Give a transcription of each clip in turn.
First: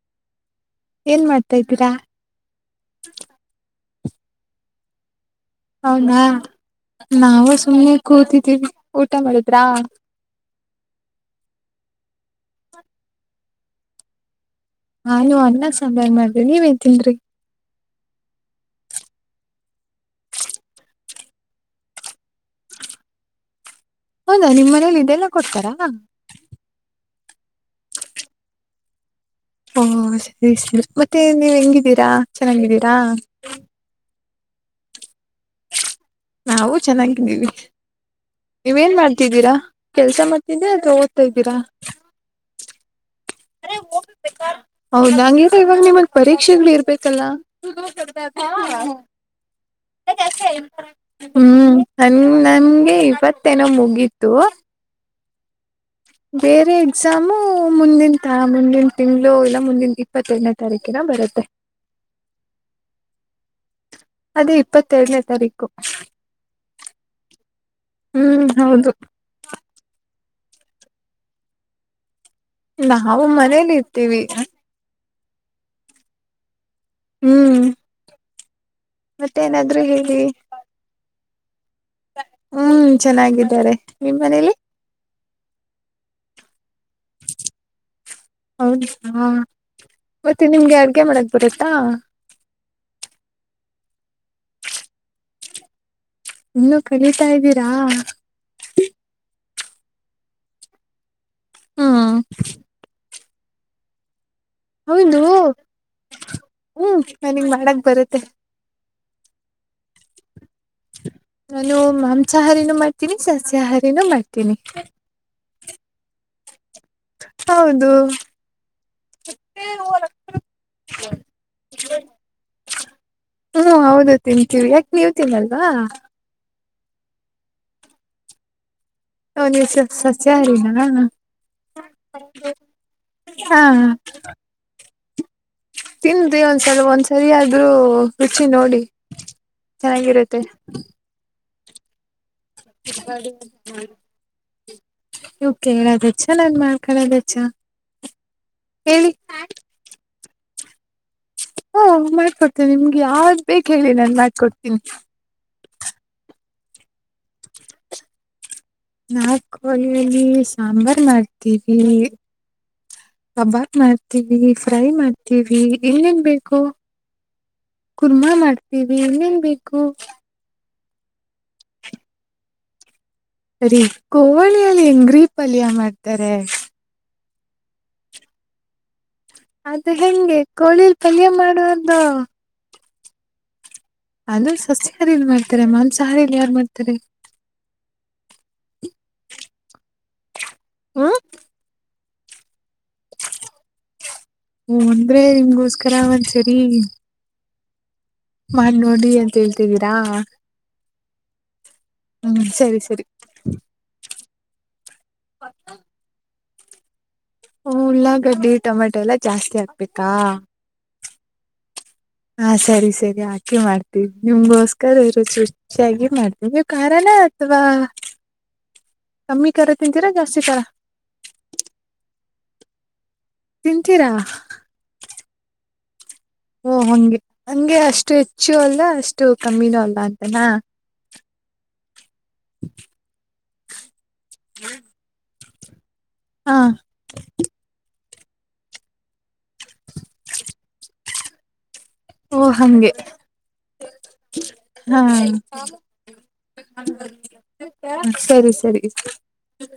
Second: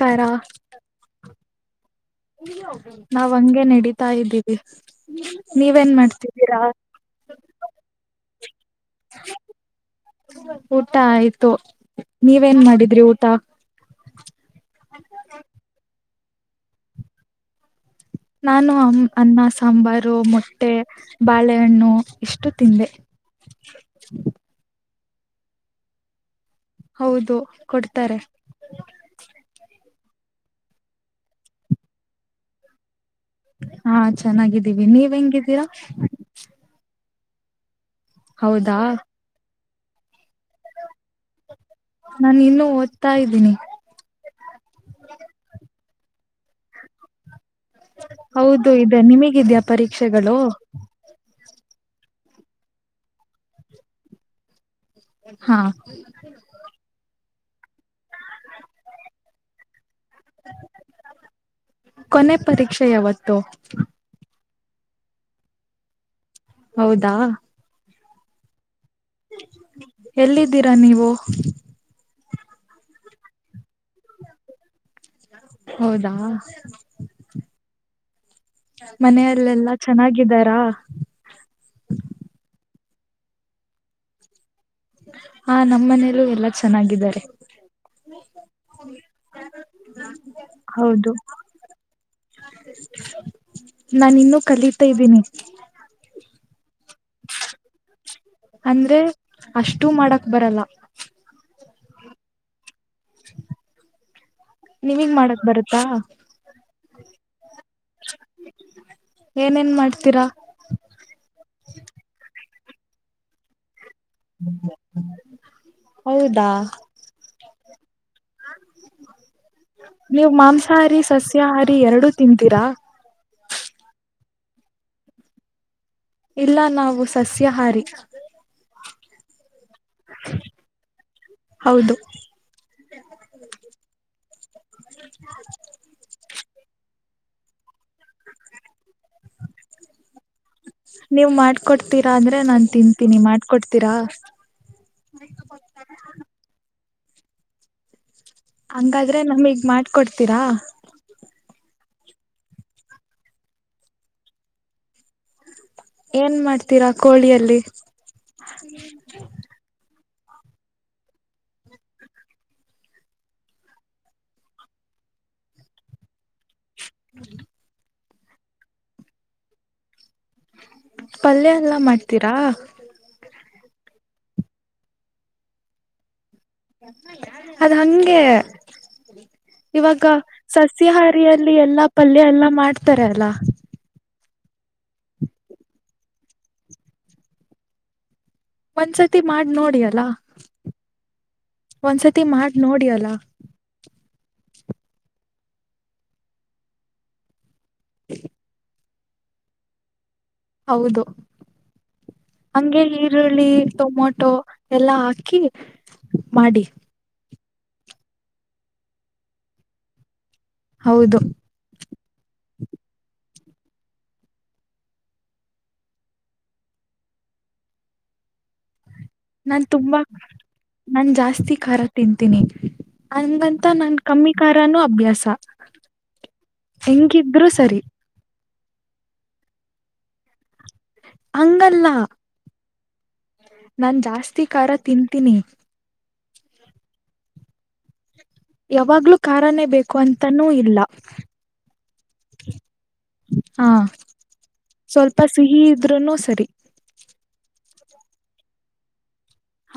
ಕೈರ ಏನ್ ಮಾಡ್ತಾ ಇದ್ದೀರಾ [inaudible] ನಾವ್ ಹಂಗೆ ನಡೀ ತಾದೀವಿ. ಹೌದಾ ನಾವವು ಸುಮ್ಮನೆ ಕೂತಿದ್ದೀವಿ. ಊಟ ಮಾಡಿದ್ರಾ [inaudible] ಊಟ ಆಯ್ತು ನೀವೇನ್ ಮಾಡಿದ್ರಿ ಊಟ. ನಾನು ಅನ್ನ ಸಾಂಬಾರ್ ಮಾಡ್ದೆ ನೀವೇನ್ ತಿಂದ್ರಿ ನಾನು ಅ ಅನ್ನ ಸಾಂಬಾರು ಮೊಟ್ಟೆ ಬಾಳೆಹಣ್ಣು ಇಷ್ಟು ತಿಂದೆ. ಹೌದಾ ನಿಮ್ ಮನೇಲಿ ಇದೆಲ್ಲ ಕೊಡ್ತಾರಾ. ಹೌದು ಕೊಡ್ತಾರೆ. ಹಓ ಸರಿ ಸರಿ ಮತ್ತೆ ನೀವ್ ಹೆಂಗಿದ್ದೀರಾ ಚೆನ್ನಾಗಿದ್ದೀರಾ. ಹಾ ಚೆನ್ನಾಗಿದ್ದೀವಿ ನೀವ್ ಹೆಂಗಿದ್ದೀರಾ. ನೀವ್ ಹೌದಾ ನೀವೇಏನ್ ಮಾಡ್ತಿದ್ದೀರಾ ಕೆಲ್ಸ ಮತ್ತೆ. ಅಥವಾ ಓದ್ತಾ ಇದ್ದೀರಾ ಓದುತಿನಿ. [unintelligible] ಹೌದ ಇವಾಗ ನಿಮಗ್ ಪರೀಕ್ಷೆಗಳು ಇರ್ಬೇಕಲ್ಲ. ಹೌದು ಇದೆ ನಿಮಗಿದ್ಯಾ ಪರೀಕ್ಷೆಗಳು. ಹ್ಮ್ ನನ್ ನಂಗೆ ಇಪ್ಪತ್ತನೋ ಮುಗಿತ್ತು. ಹಾ ಬೇರೆ ಎಕ್ಸಾಮು ಮುಂದಂತ ಮುಂದಿನ ತಿಂಗಳು ಇಲ್ಲ ಮುಂದಿನ. ಇಪ್ಪತ್ತೆದ್ನೇ ತಾರೀಕಿನ ಬರುತ್ತೆ. ಕೊನೆ ಪರೀಕ್ಷೆ ಯಾವತ್ತು [inaudible] ಅದೇ ಇಪ್ಪತ್ತೆರಡನೇ ತಾರೀಕು. ಹೌದಾ. ಹ್ಮ್ ಹೌದು. ಎಲ್ಲಿದ್ದೀರಾ ನೀವು. ನಾವು ಮನೇಲಿ ಇರ್ತೀವಿ. ಹೌದಾ. ಹ್ಮ್ ಮತ್ತೆ ಮನೆಯಲ್ಲೆಲ್ಲಾ ಏನಾದ್ರು ಹೇಳಿ ಚೆನ್ನಾಗಿದ್ದಾರಾ. ಹ್ಮ್ ಚೆನ್ನಾಗಿದ್ದಾರೆ ನಿಮ್ಮ್ ಮನೇಲಿ. ಹ ನಮ್ಮ ಮನೇಲ್ಲೂ ಎಲ್ಲಾ ಚೆನ್ನಾಗಿದ್ದಾರೆ. ಹೌದಾ ಮತ್ತೆ ನಿಮ್ಗೆ ಅಡ್ಗೆ ಮಾಡಕ್ ಬರತ್ತಾ. ನಾನ ಇನ್ನುೂ ಕಲೀಿತಾ ಇದ್ದೀನಿ. ಇನ್ನುೂ ಕಲಿತಾ ಇದ್ದೀರಾ. ಅಂದ್ರೆ ಅಷ್ಟು ಮಾಡಕ್ ಬರಲ್ಲ. ಹ್ಮ ನಿಮುಗ್ ಹೌದು ಮಾಡಕ್ ಬರುತ್ತಾ. ಹ್ಮ್ ನನಗ್ ಮಾಡಕ್ ಬರುತ್ತೆ ಏನೇನ್ ಮಾಡ್ತೀರಾ. ನಾನು ಮಾಂಸಾಹಾರಿನೂ ಮಾಡ್ತೀನಿ ಸಸ್ಯಾಹಾರಿನೂ ಮಾಡ್ತೀನಿ. ಹೌದಾ ಹೌದು ನೀವು ಮಾಂಸಾಹಾರಿ ಸಸ್ಯಾಹಾರಿ ಎರಡುೂ ತಿಂತೀರಾ. ಹ್ಮ್ ಹೌದು ತಿಂತೀವಿ ಯಾಕೆ ನೀವ ತಿನ್ನಲ್ವಾ. ಇಲ್ಲ ನಾವು ಸಸ್ಯಹಾರಿ. ಅವ ನೀವ್ ಸಸ್ಯಹಾರಿ ನಾ ಹೌದು ಹಾ ತಿಂದಿ ಒಂದ್ಸಲ ಒಂದ್ಸರಿಯಾದ್ರೂ ರುಚಿ ನೋಡಿ. ಚೆನ್ನಾಗಿರುತ್ತೆ. ಕೊಡ್ತೀರಾಂದ್ರೆ. ಓಕೆ ಹೇಳಾದೆ ಚೆನ್ನನ್ ಮಾಡ [unintelligible] ಹಂಗಾದ್ರೆ ನಮ್ಗ್ ಮಾಡ್ಕೊಡ್ತೀರಾ ಹಾ ಮಾಡ್ಕೊಡ್ತೇನಿ ನಿಮ್ಗೆ ಯಾವ್ದ್ ಬೇಕ ಹೇಳಿ ನಾನ್ ಮಾಡ್ಕೊಡ್ತೀನಿ ಏನ್ ಮಾಡ್ತೀರಾ ಕೋಳಿಯಲ್ಲಿ ಲ್ಲಿ ಸಾಂಬಾರ್ು ಮಾಡ್ತೀವಿ ಕಬಾಬ್ ಮಾಡ್ತೀವಿ ಫ್ರೈ ಮಾಡ್ತೀವಿ ಏನೇನ್ ಬೇಕು ಹ್ಮ [unintelligible] ಕುರ್ಮಾ ಮಾಡ್ತೀವಿ ಇನ್ನೇನ್ ಬೇಕು ಪಲ್ಯ ಎಲ್ಲ ಮಾಡ್ತೀರಾ ಸರಿ ಕೋಳಿಯಲ್ಲಿ ಹೆಂಗ್ರೀ ಪಲ್ಯ ಮಾಡ್ತಾರೆ ಅದು ಹಂಗೆ ಅದು ಇವಾಗ ಹೆಂಗೆ ಕೋಳಿಲ್ ಪಲ್ಯ ಸಸ್ಯಾಹಾರಿಯಲ್ಲಿ ಎಲ್ಲಾ ಮಾಡೋದು ಪಲ್ಯ ಎಲ್ಲಾ ಮಾಡ್ತಾರ ಅಲ್ಲ ಅದು ಸಸ್ಯಾಹಾರಿಲಿ ಮಾಡ್ತಾರೆ ಮಾಂಸಾಹಾರಿಲಿ ಯಾರ್ು ಮಾಡ್ತಾರೆ ಒಂದ್ಸತಿ ಮಾಡಿ ನೋಡಿ ಅಲ್ಲ ಹ್ಮ್ ಒಂದ್ಸತಿ ತ್ತ ಮಾಡಿ ನೋಡಿ ಯಲ್ಲ ಓ ಒಂದ್ರೆ ನಿಮ್ಗೋಸ್ಕರ ಒಂದ್ ಸರಿ ಮಾಡ ನೋಡಿ ಅಂತ ಹೇಳ್ತಿದ್ದೀರಾ ಹೌದು ಹ್ಮ್ ಸರಿ ಹಂಗೆ ಸರಿ ಈರುಳ್ಳಿ ಟೊಮೊಟೊ ಎಲ್ಲಾ ಹಾಕಿ ಮಾಡಿ ಹ ಉಳ್ಳಾಗಡ್ಡಿ ಟೊಮೆಟೊ ಎಲ್ಲಾ ಜಾಸ್ತಿ ಆಕ್ಬೇಕಾ ಹೌದು ಹಾ ಸರಿ ಸರಿ ಆಾಕೆ ಮಾಡ್ತೀವಿ ನಿಮ್ಗೋಸ್ಕರ ರುಚಿ ರುಚಾಗಿ ಮಾಡ್ತೀವಿ ನೀವು ಕಾರಣ ಅಥವಾ ಕಮ್ಮಿ ನಾನ್ ಖಾರ ತುಂಬಾ ತಿಂತೀರಾ ಜಾಸ್ತಿ ಖಾರ ನಾನ್ ಜಾಸ್ತಿ ಖಾರ ತಿಂತೀನಿ ಅಂಗಂತ ನನ್ ತಿಂತೀರಾ ಕಮ್ಮಿ ಾರನುೂ ಅಭ್ಯಾಸ ಓ ಹಗೆ ಹೆಂಗಿದ್ರು ಹಂಗೆ ಸರಿ ಅಷ್ಟು ಹೆಚ್ಚು ಅಲ್ಲ ಅಷ್ಟು ಕಮ್ಮಿನೂ ಅಲ್ಲ ಅಂತನಾ ಅಂಗಲ್ಲಾ [inaudible] ನಾನ್ ಜಾಸ್ತಿ ಖಾರ ತಿಂತೀನಿ ಹಾ ಯಾವಾಗ್ಲೂ ಕಾರನೇ ಬೇಕು ಅಂತನೂ ಇಲ್ಲ ಓ ಹಂಗೆ ಹಾ ಹಾ ಸ್ವಲ್ಪ ಸಿಹಿ ಇದ್ರುನು ಸರಿ ಬೇಡ ಸರಿ ಸರಿ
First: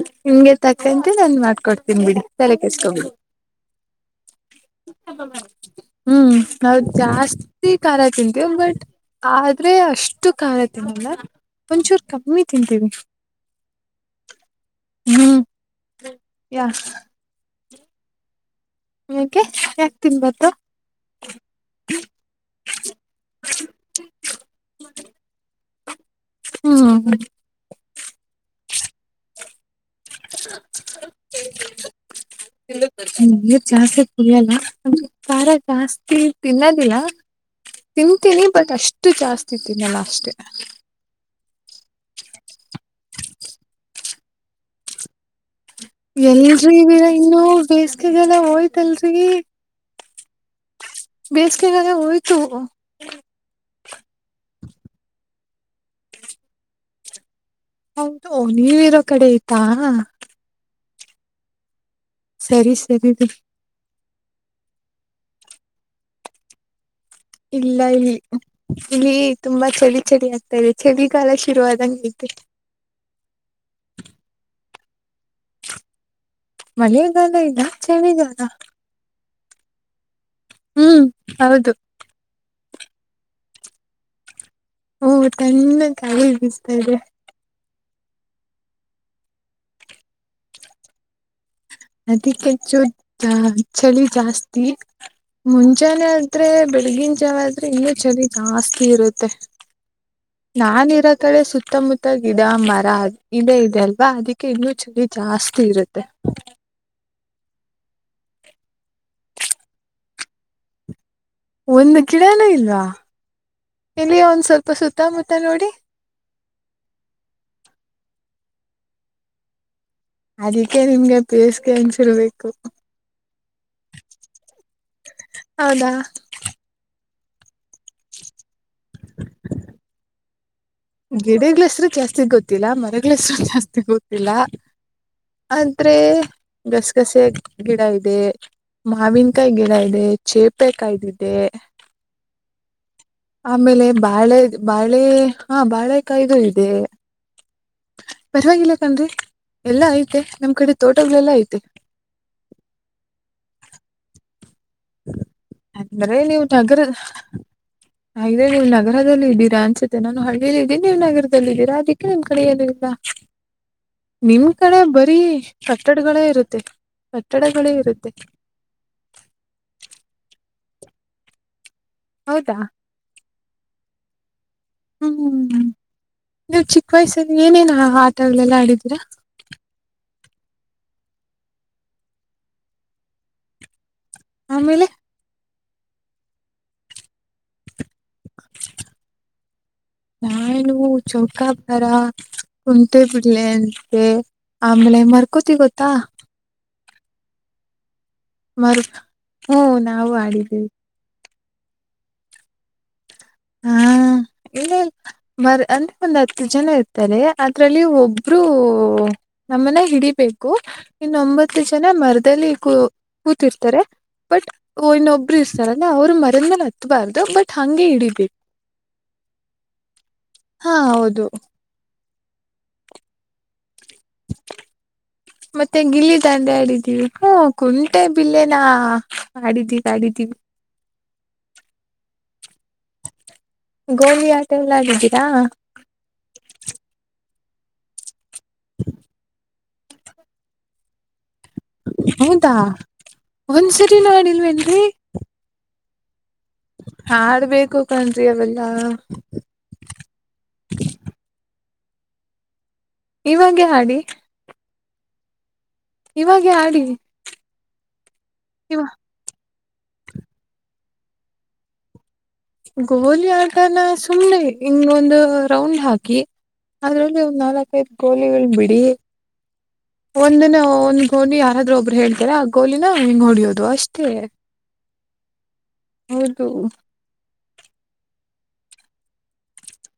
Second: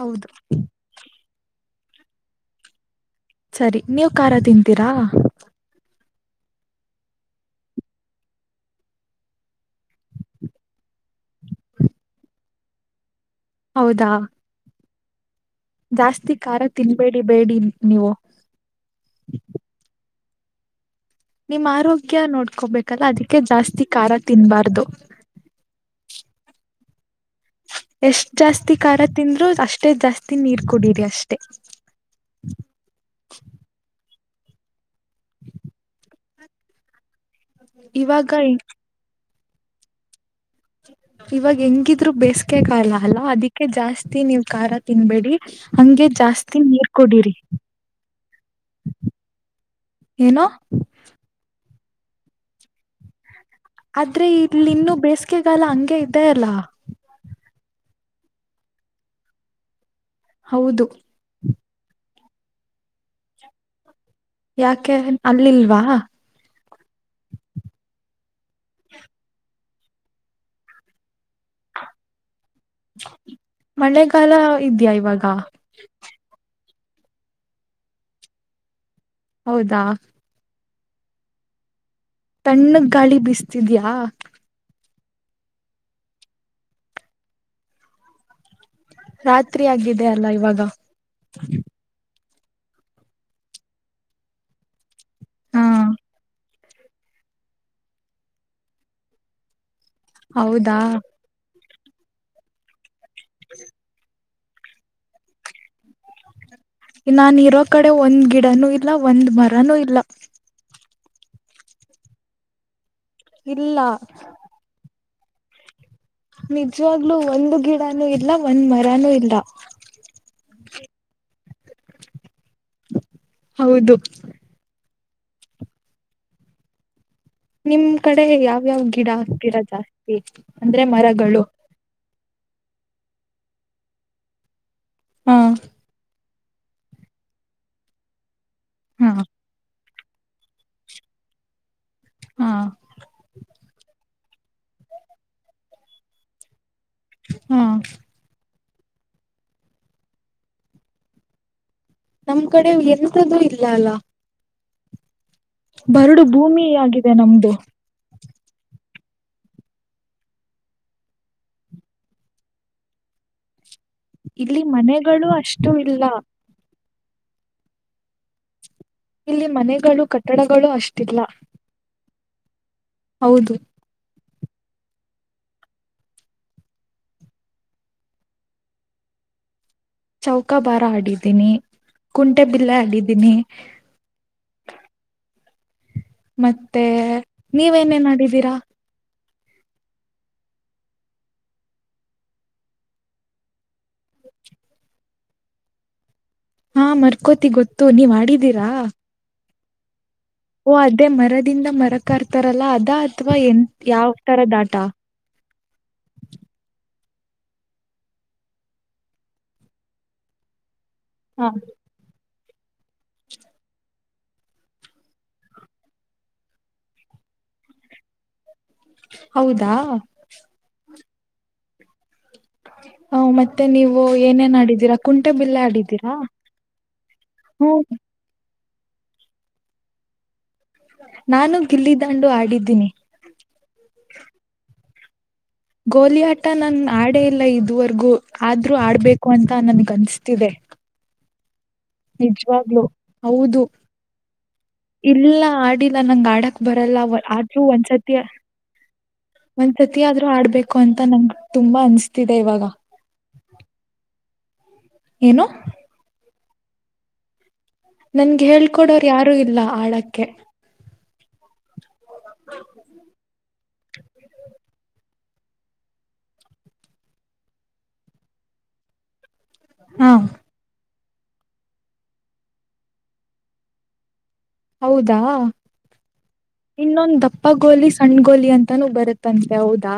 ಹೌದು ನಿಮ್ಗೆ ತಕ್ಕಂತೆ ನಂದನ್ ಮಾಡ್ಕೊಡ್ತೀನಿ ತಲೆ ಕೆಸ್ಕೊಬಿಡಿ ಸರಿ ನೀವು ಖಾರ ತಿಂತೀರಾ ಹ್ಮ್ ಹೌದ ಜಾಸ್ತಿ ಖಾಲ ತಿಂತೇವಿ ಬಟ್ ಆದ್ರೆ ಅಷ್ಟು ಖಾಲ ತಿನ್ನಲ್ಲ ಒಂಚೂರು ಕಮ್ಮಿ ತಿಂತೀವಿ ಹೌದಾ ಹ್ಮ್ ಜಾಸ್ತಿ ಖಾರ ಯಾ ತಿನ್ಬೇಡಿ ಬೇಡಿ ನೀವು ಹೆ ಯಾಕ್ ತಿನ್ಬರ್ದು ನಿಮ್ಮ್ ಆರೋಗ್ಯ ನೋಡ್ಕೋಬೇಕಲ್ಲ ಅದಕ್ಕೆ ಜಾಸ್ತಿ ಖಾರ ತಿನ್ಬಾರ್ದು ಹ್ಮ ಎಷ್ಟ್ ಜಾಸ್ತಿ ಖಾರ ತಿಂದ್ರು ಅಷ್ಟ [unintelligible] ಇಲ್ಲ ನಮ ಾರ ಜಾಸ್ತಿ ತಿನ್ನೋದಿಲ್ಲ ಇವಾಗ ತಿಂತೀನಿ ಬಟ್ ಅಷ್ಟು ಜಾಸ್ತಿ ತಿೀನಿಲ್ಲ ಅಷ್ಟೆ [unintelligible] ಇವಾಗ ಹೆಂಗಿದ್ರು ಬೇಸ್ಗೆ ಕಾಲ ಅಲ್ಲ ಅದಿಕ್ಕೆ ಜಾಸ್ತಿ ನೀವ್ ಖಾರ ತಿನ್ಬೇಡಿ ಹಂಗೆ ಜಾಸ್ತಿ ಎಲ್ರೀ ನೀರ್ ಇದ್ದೀರಾ ಕುಡೀರಿ ಇನ್ನು ಬೇಸಿಗೆಗಾಲ ಹೋಯ್ತಲ್ರೀ ಏನೋ ಹೋಯ್ತು ಆದ್ರೆ ಇಲ್ಲಿ ಇನ್ನುೂ ಬೇಸಿಗೆಗಾಲ ಹಂಗೆ ಇದ್ದೇ ಅಲ್ಲ ಹೌದು ನೀವು ಇರೋ ಕಡೆ ಆಯ್ತಾ ಹೌದು ಸರಿ ಸರಿ ಯಾಕೆ ಅಲ್ಲಿಲ್ವಾ ಇಲ್ಲ ಇಲ್ಲಿ ಇಲ್ಲಿ ತುಂಬಾ ಚಳಿ ಚಳಿ ಆಗ್ತಾ ಇದೆ ಚಳಿಗಾಲ ಶುರುವಾದಾಗ ಐತೆ ಮಳೆಗಾಲ ಇದ್ಯಾ ಇವಾಗ ಮಳೆಗಾಲ ಇಲ್ಲ ಚಳಿಗಾಲ ಹೌದಾ ಹ್ಮ್ ಹೌದು ತಣ್ಣಗೆ ಗಾಳಿ ಬಿಸ್ತಿದ್ಯಾ ಹೂ ತಣ್ಣಿಗೆ ಗಾಳಿ ಬಿಸ್ತಾ ಇದೆ ರಾತ್ರಿ ಆಗಿದೆ ಅಲ್ಲ ಇವಾಗ ಅದಿಕ್ಕೆ ಹೆಚ್ಚು ಚಳಿ ಜಾಸ್ತಿ ಹಾ ಮುಂಚಾನೆ ಆದ್ರೆ ಬೆಳಗಿನ ಜಾವ ಆದ್ರೆ ಇನ್ನ ಚಳ ಜಾಸ್ತಿ ಇರುತ್ತೆ ಹೌದಾ ನಾನಿರ ಕಡೆ ಸುತ್ತಮುತ್ತ ಗಿಡ ಮರ ಇದೆೇ ಇದೆಲ್ವಾ ಅದಿ ಇನ್ನು ಚಳಿ ಜಾಸ್ತಿ ಇರುತ್ತೆ ನಾನು ಇರೋ ಕಡೆ ಒಂದ್ ಗಿಡನು ಇಲ್ಲ ಒಂದ್ ಮರನೂ ಇಲ್ಲ ಒಂದು ಗಿಡನೂ ಇಲ್ವಾ ಇಲ್ಲ [inaudible] ಎಲ್ಲಿಯ ಒಂದ್ ಸ್ವಲ್ಪ ಸುತ್ತಮುತ್ತ ನೋಡಿ ನಿಜವಾಗ್ಲೂ ಒಂದು ಗಿಡನೂ ಇಲ್ಲ ಒಂದು ಮರನೂ ಇಲ್ಲ ಅದಕ್ಕೆ ನಿಮ್ಗೆ ಬೇಸ್ಗೆ ಅನ್ಸಿರ್ಬೇಕು ಹೌದು ಹೌದಾ ನಿಮ್ ಕಡೆ ಯಾವ್ಯಾವ್ ಗಿಡ ಹಾಕ್ತಿರಾ ಜಾಸ್ತಿ ಅಂದ್ರೆ ಮರಗಳು ಗಿಡಗಳ ಹೆಸರು ಜಾಸ್ತಿ ಗೊತ್ತಿಲ್ಲ ಮರಗಳ ಹೆಸರು ಜಾಸ್ತಿ ಗೊತ್ತಿಲ್ಲ ಹಾ ಆದ್ರೆ ಗಸಗಸೆ ಗಿಡ ಇದೆ ಹಾ ಮಾವಿನಕಾಯಿ ಗಿಡ ಇದೆ ಚೇಪೆ ಕಾಯ್ದಿದೆ ಹಾ ಆಮೇಲೆ ಬಾಳೆ ಬಾಳೆ ಹಾ ಬಾಳೆ ಕಾಯಿದ ಇದೆ ಹ್ಮ್ ಪರವಾಗಿಲ್ಲ ಕಣ್ರೀ ಎಲ್ಲಾ ಐತೆ ನಮ್ ಕಡೆ ತೋಟಗಳೆಲ್ಲಾ ಐತೆ ನಮ್ ಕಡೆ ಎಂತ್ದು ಇಲ್ಲ ಅಲ್ಲ ಅಂದ್ರೆ ಬರಡು ನೀವು ಭೂಮಿ ನಗರ [inaudible] ಆಗಿದೆ ನಮ್ದು ಹಾಗೆ ನೀವು ನಗರ ನಗರದಲ್ಲಿಲ್ಲ ಇದ್ದೀರಾ ಅನ್ಸುತ್ತತೆ ನಾನು ಹಳ್ಳಿಯಲ್ಲಿ ಇದ್ದೀನಿ ನೀವು ನಗರದದಲ್ಲಿ ಇದ್ದೀರಾ ಅದಕ್ಕೆ ನಿಮ್ ಕಡೆ ಏನೂ ಇಲ್ಲ ನಿಮ್ ಇಲ್ಲಿ ಕಡೆ ಬರೀ ಮನೆಗಳು ಅಷ್ಟು ಇಲ್ಲ ಕಟ್ಟಡಗಳೇ ಇರುತ್ತೆ ಕಟ್ಟಡಗಳೇ ಇರುತ್ತೆ ಇಲ್ಲಿ ಮನೆಗಳು ಕಟ್ಟಡಗಳೂ ಅಷ್ಟಿಲ್ಲ ಹೌದಾ ಹೌದು ಹ್ಮ್ ನೀವು ಚಿಕ್ಕ ವಯಸ್ಸಲ್ಲಿ ಏನೇನ ಆಟಗಳೆಲ್ಲ ಆಡಿದೀರಾ ಚೌಕಾ ಬಾರ ಆಡಿದ್ದೀನಿ ಕುಂಟೆ ಬಿಲ್ಲೆ ಆಡಿದ್ದೀನಿ ಆಮೇಲೆ ಮತ್ತೆ ನೀವೇನೇನ್ ಆಡಿದೀರಾ ನಾನು ಚೌಕಾಬಾರ ಕುಂಟ್ಟೆ ಬಿಲ್ಲೆ ಮತ್ತೆ ಆಮೇಲೆ ಮರ್ಕೋತಿ ಗೊತ್ತಾ ಹಾ ಮರ್ಕೋತಿ ಗೊತ್ತು ನೀವ್ ಆಡಿದ್ದೀರಾ ಹ್ಮ ನಾವು ಆಡಿದ್ದೀವಿ ದಿಂದ ಮರಕ್ ಹಾರ್ತಾರಲ್ಲ ಅದ ಹಾ ಇಲ್ಲಿ ಮ ಅಂದ್ರೆ ಒಂದ್ ಹತ್ತು ಜನ ಇತ್ತು ರೆ ಅದ್ರಲ್ಲಿ ಒಬ್ಬರು ನಮ್ಮನ್ನ ಹಿಡಿಬೇಕು ಹಾ ಇನ್ನೊಂಬತ್ತು ಜನ ಮರದಲ್ಲಿ ಕೂ ಕೂತಿರ್ತಾರೆ ಬಟ್ ಇನ್ನೊಬ್ರು ಇರ್ತಾರ ಅಂದ ಅವ್ರು ಮರದ ಮೇಲೆ ಹತ್ತಬಾರ್ದು ಬಟ್ ಹಂಗೆ ಹಿಡೀಬೇಕು ಹೌದಾ ದು ಹ ಮತ್ತೆ ಮತ್ತೆ ನೀವು ಏನೇನ್ ಆಡಿದ್ದೀರಾ ಕುಂಟೆ ಬಿಲ್ಲೆ ಮತ್ತೆ ಆಡಿದ್ದೀರಾ ಗಿಲ್ಲಿ ದಾಂಡೆ ಹ ಲ್ಲಾ ಆಡಿದ್ದೀವಿ ಆಡಿದ್ದೀವಿ ನಾನು ಗಿಲ್ಲಿದಂಡು ಆಡಿದ್ದೀನಿ ಗೋಲಿ ಆಟ ಎಲ್ಲ ಆಡಿದ್ದೀರಾ ಗೋಲಿ ಆಟ ನನ್ ಆಡೇ ಇಲ್ಲ ಇದುವರೆಗೂ ಆದ್ರೂ ಆಡ್ಬೇಕು ಅಂತ ಅಂತ ನನ್ಗ ಅನ್ಸ್ತಿದೆ ಹೌದಾ ನಿಜವಾಗ್ಲು ಹೌದು ಒಂದ್ಸರಿನೂ ಆಡಿಲ್ವೇನ್ರಿ ಇಲ್ಲ ಆಡಿಲ್ಲ ನಂಗ ಆಡ ಬರಲ್ಲ ಆದ್ರೂ ಆಡ್ಬೇಕು ಒಂದ್ಸತಿ ಕಣ್ರಿ ಅವೆಲ್ಲ ಒಂದ್ಸತಿ ಆದ್ರೂ ಆಡ್ಬೇಕು ಅಂತ ನಂಗ ತುಂಬಾ ಅನ್ಸ್ತಿದೆ ಇವಾಗ ಇವಾಗೆ ಆಡಿ ಏನು ಇವಾಗೆ ಆಡಿ ನನ್ಗೆ ಇವ ಹೇಳ್ಕೊಡೋರು ಯಾರು ಇಲ್ಲ ಆಡಕ್ಕೆ ಗೋಲಿ ಆಟಾನ ಸುಮ್ನೆ ಹಿಂಗೊಂದು ರೌಂಡ್ ಹಾಕಿ ಅದ್ರಲ್ಲಿ ಒಂದ್ ನಾಲ್ಕೈದ ಗೋಲಿಗಳು ಬಿಡಿ ಹಾ ಒಂದಿನ ಒಂದ್ ಗೋಲಿ ಯಾರಾದ್ರೂ ಒಬ್ರು ಹೇಳ್ತಾರ ಆ ಗೋಲಿನ ಹಿಂಗ್ ಹೊಡಿಯೋದು ಅಷ್ಟೇ ಹೌದಾ ಹೌದು ಇನ್ನೊಂದ ದಪ್ಪ ದಪ್ಪ ಗೋಲಿ ಸಣ್ ಗೋಲಿ ಅಂತಾನೂ ಬರುತ್ತಂತೆ ಹೌದಾ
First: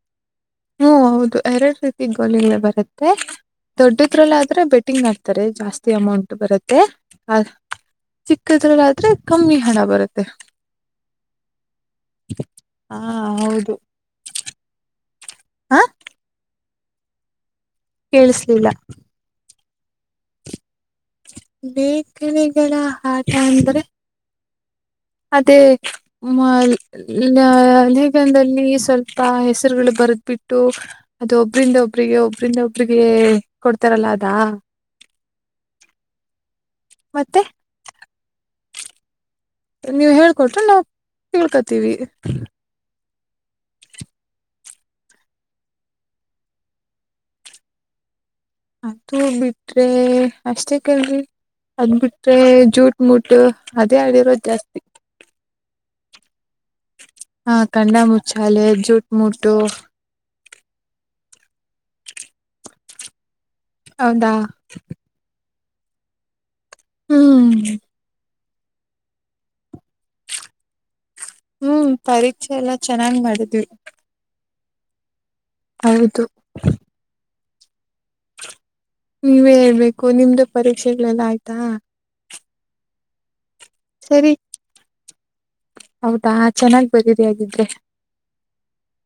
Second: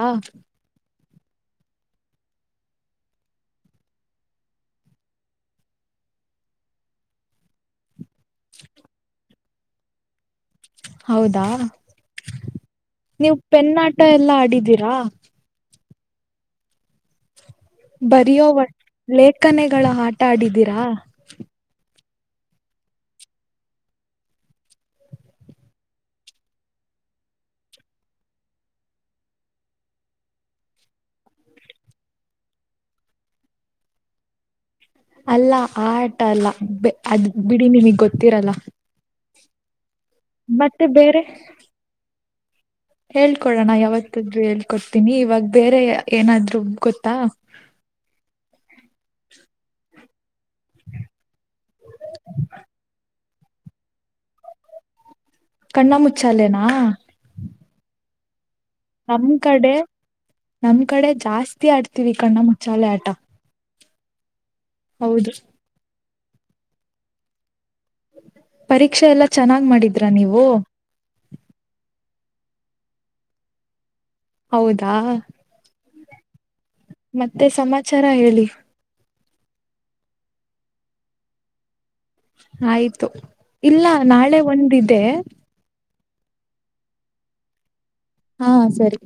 ಹ್ಮ ಹೌದು ಎರಡು ರೀತಿ ಗೋಲಿಗಳ್ ಬರುತ್ತೆ ದೊಡ್ಡದ್ರಲ್ಲ ಆದ್ರೆ ಬೆಟ್ಟಿಂಗ್ ಮಾಡ್ತಾರೆ ಜಾಸ್ತಿ ಅಮೌಂಟ್ ಬರುತ್ತೆ ಚಿಕ್ಕದ್ರಲ್ಲಾಾದೆ ಕಮ್ಮಿ ಹಣ ಬರುತ್ತೆ ಹೌದಾ ಹಾ ನೀವು ಹೌದು ಪೆನ್ನಾಟ ಎಲ್ಲಾ ಆಡಿದ್ದೀರಾ ಹಾ ಬರಿೋವ ಕೇಳಿಸ್ಲಿಲ್ಲ ಲೇಖನೆಗಳ ಆಟ ಆಡಿದೀರಾ ಲೇಖನಗಳ ಆಟ ಅಂದ್ರೆ ಅದೇ ಮ ಲೇಗದಲ್ಲಿ ಸ್ವಲ್ಪ ಹೆಸರುಗಳು ಬ ಬರ್ದ್ ಬಿಟ್ಟು ಅದು ಒಬ್ರಂದ ಒಬ್ರಿಗೆ ಒಬ್ರಂದ ಒಬ್ರಿಗೆ ಕೊಡ್ತಾರಲ್ಲ ಅದಾ ಅಲ್ಲ ಆ ಆಟ ಅಲ್ಲ ಅದ್ ಮತ್ತೆ ಬಿಡಿ ನಿಮಗ್ ಗೊತ್ತಿರಲ್ಲ ನೀವು ಹೇಳ್ಕೊಟ್ರೆ ನಾವು ಮತ್ತೆ ತಿಳ್ಕತೀವಿ ಹೇಳ್ಕೊಡಣ ಯಾವತ್ತಾದೂ ಹೇಳ್ಕೊಡ್ತೀನಿ ಇವಾಗ ಬೇರೆ ಏನಾದ್ರು ಗೊತ್ತಾ ಅದು ಬಿಟ್ರೆ ಅಷ್ಟೇ ಕೆಲ್ರಿ ಅದ್ ಬಿಟ್ರೆ ಜೂಟ್ ಮುಟ್ಟು ಅದೇ ಆಡಿರೋದ್ ಜಾಸ್ತಿ ಕಣ್ಣ ಮುಚ್ಚಾಲೆನಾ ಹಾ ಕಣ್ಣಾ ಮುಚ್ಚೆ ನಮ್ ಕಡೆ ನಮ್ ಕಡೆ ಜಾಸ್ತಿ ಆಡ್ತೀವಿ ಕಣ್ಣ ಮುಚ್ಚಾಲೆ ಆಟ ಹೌದಾ ಹೌದು ಹ್ಮ್ ಪರೀಕ್ಷೆ ಎಲ್ಲಾ ಚೆನ್ನಾಗ್ ಮಾಡಿದ್ರ ನೀವು ಹ್ಮ್ ಪರೀಕ್ಷೆ ಎಲ್ಲ ಚೆನ್ನಾಗ್ ಮಾಡಿದ್ವಿ ಹೌದಾ ಹೌದು ಮತ್ತೆ ಸಮಾಚಾರ ಹೇಳಿ ನೀವೇ ಹೇಳ್ಬೇಕು ನಿಮ್ದು ಪರೀಕ್ಷೆಗಳೆಲ್ಲ ಆಯ್ತಾ ಆಯ್ತು ಇಲ್ಲ ಸರಿ ನಾಳೆ ಒಂದಿದೆ ಹೌದಾ ಚೆನ್ನಾಗ್ ಬರೀರಿ ಹಾಗಗಿದ್ರೆ ಹಾ ಸರಿ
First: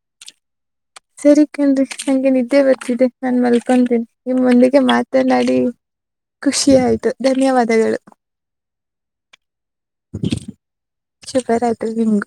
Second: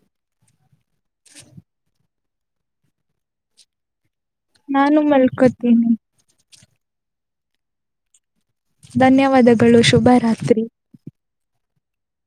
ಹಂಗೆ ನಿದ್ದೆ ಬರ್ತ್ತಿದೆ ನಾನನ್ ಮಲ್ಕೊಂಡೇನೆ ನಿಮ್ಮೊಂದಿಗೆ ನಾನು ಮಾತನಾಡಿ ಮಲ್ಕೋತೀನಿ ಖುಷಿ ಆಯ್ತು ಧನ್ಯವಾದಗಳು ಧನ್ಯವಾದಗಳು ಶುಭ ರಾತ್ರಿ ಶುಭರಾತ್ರಿ ನಿಮ್ಗೂ